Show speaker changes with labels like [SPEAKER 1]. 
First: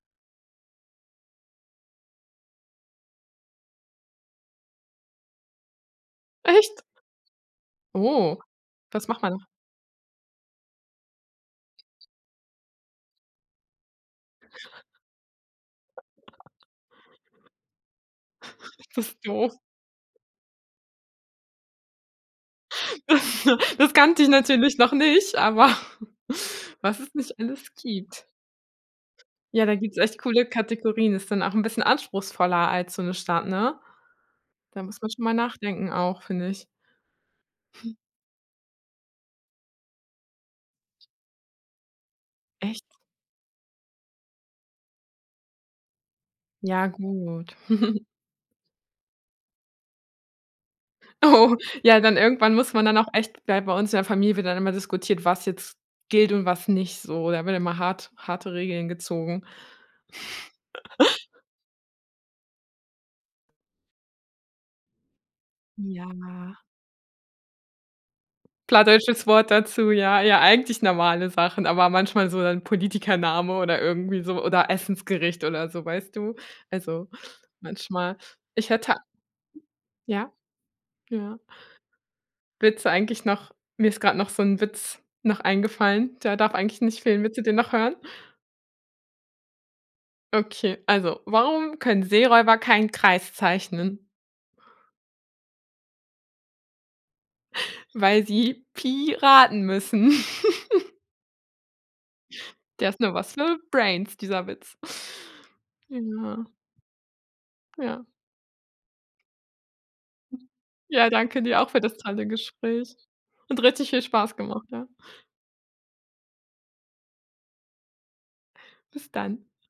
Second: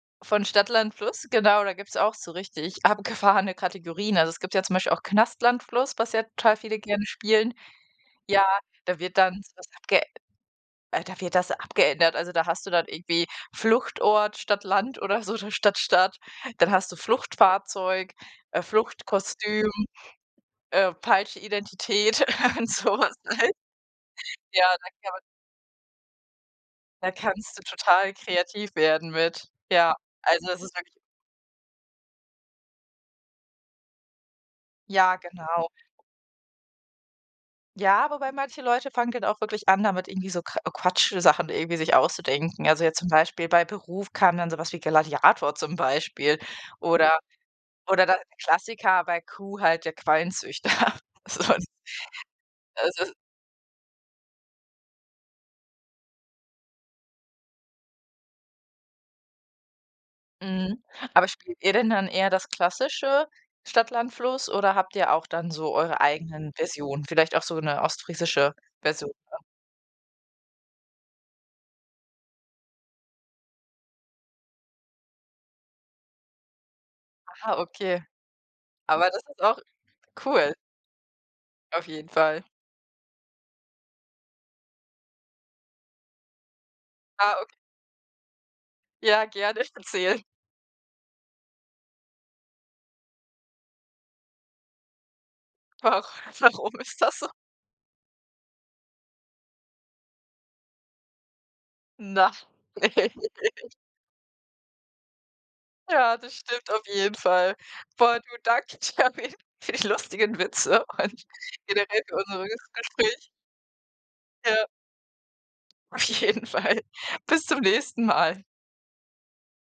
[SPEAKER 1] Von Stadt Land Fluss, genau, da gibt's auch so richtig abgefahrene Kategorien. Also, es gibt ja zum Beispiel auch Knast Land Fluss, was ja total viele
[SPEAKER 2] Echt?
[SPEAKER 1] gerne spielen.
[SPEAKER 2] Oh,
[SPEAKER 1] Ja, da
[SPEAKER 2] was
[SPEAKER 1] wird
[SPEAKER 2] macht man
[SPEAKER 1] dann
[SPEAKER 2] noch
[SPEAKER 1] so was abge äh, da wird das abgeändert. Also, da hast du dann irgendwie Fluchtort, statt Land oder so, oder statt Staat. Dann hast du Fluchtfahrzeug, äh,
[SPEAKER 2] Bist doof.
[SPEAKER 1] Fluchtkostüm, äh, falsche Identität und so was, ne?
[SPEAKER 2] Das kannte ich
[SPEAKER 1] Ja,
[SPEAKER 2] natürlich
[SPEAKER 1] da
[SPEAKER 2] noch
[SPEAKER 1] gibt es
[SPEAKER 2] nicht, aber was
[SPEAKER 1] Da
[SPEAKER 2] es nicht
[SPEAKER 1] kannst du
[SPEAKER 2] alles
[SPEAKER 1] total
[SPEAKER 2] gibt.
[SPEAKER 1] kreativ werden mit,
[SPEAKER 2] Ja, da
[SPEAKER 1] ja.
[SPEAKER 2] gibt's echt coole
[SPEAKER 1] Also, das ist wirklich
[SPEAKER 2] Kategorien. Ist dann auch 'n bisschen anspruchsvoller als so 'ne Stadt, ne? Da muss man
[SPEAKER 1] Ja,
[SPEAKER 2] schon mal
[SPEAKER 1] genau.
[SPEAKER 2] nachdenken auch, finde ich.
[SPEAKER 1] Ja, wobei manche Leute fangen dann auch wirklich an, damit irgendwie so k Quatsch Sachen irgendwie sich auszudenken. Also,
[SPEAKER 2] Echt?
[SPEAKER 1] jetzt zum Beispiel bei Beruf kam dann so was wie Gladiator zum Beispiel
[SPEAKER 2] Ja
[SPEAKER 1] oder
[SPEAKER 2] gut.
[SPEAKER 1] oder dann der Klassiker bei Q halt der Qualenzüchter, so.
[SPEAKER 2] Oh, ja dann irgendwann muss man
[SPEAKER 1] Äh,
[SPEAKER 2] dann
[SPEAKER 1] s
[SPEAKER 2] auch
[SPEAKER 1] s
[SPEAKER 2] echt bei bei uns in der Familie wird dann immer diskutiert, was jetzt gilt und was nicht, so. Da wird immer hart harte Regeln gezogen.
[SPEAKER 1] Mhm, aber spielt ihr denn dann eher das klassische Stadt Land Fluss oder habt ihr auch dann so eure eigenen
[SPEAKER 2] Ja.
[SPEAKER 1] Versionen, vielleicht auch so 'ne ostfriesische Version?
[SPEAKER 2] Plattdeutsches
[SPEAKER 1] [unintelligible]
[SPEAKER 2] Wort dazu, ja. Ja, eigentlich normale Sachen, aber manchmal so dann Politikername oder irgendwie so oder Essensgericht oder so, weißt du? Also,
[SPEAKER 1] Aha, okay.
[SPEAKER 2] manchmal ich hätte
[SPEAKER 1] Aber das ist auch
[SPEAKER 2] Ja.
[SPEAKER 1] cool
[SPEAKER 2] Ja.
[SPEAKER 1] Auf jeden Fall.
[SPEAKER 2] Witze eigentlich noch mir ist grad noch so 'n Witz noch eingefallen, der darf eigentlich nicht fehlen, willst
[SPEAKER 1] Ah,
[SPEAKER 2] du
[SPEAKER 1] okay.
[SPEAKER 2] den noch hören?
[SPEAKER 1] Ja, gerne, erzähl.
[SPEAKER 2] Okay, also: „Warum können Seeräuber keinen Kreis zeichnen?"
[SPEAKER 1] Ach, warum ist das so?
[SPEAKER 2] Weil sie Pi raten müssen.
[SPEAKER 1] Na.
[SPEAKER 2] Der ist nur was für Brains dieser Witz. Äh,
[SPEAKER 1] Ja, das
[SPEAKER 2] ja.
[SPEAKER 1] stimmt auf jeden Fall.
[SPEAKER 2] Ja.
[SPEAKER 1] Boah, du danke dir auf jeden für die lustigen Witze
[SPEAKER 2] Ja,
[SPEAKER 1] und
[SPEAKER 2] danke dir auch für das
[SPEAKER 1] generell für
[SPEAKER 2] tolle
[SPEAKER 1] unseres
[SPEAKER 2] Gespräch.
[SPEAKER 1] Gespräch.
[SPEAKER 2] Und richtig viel Spaß
[SPEAKER 1] Ja.
[SPEAKER 2] gemacht, ja.
[SPEAKER 1] Auf jeden Fall. Bis zum nächsten Mal.
[SPEAKER 2] Bis dann.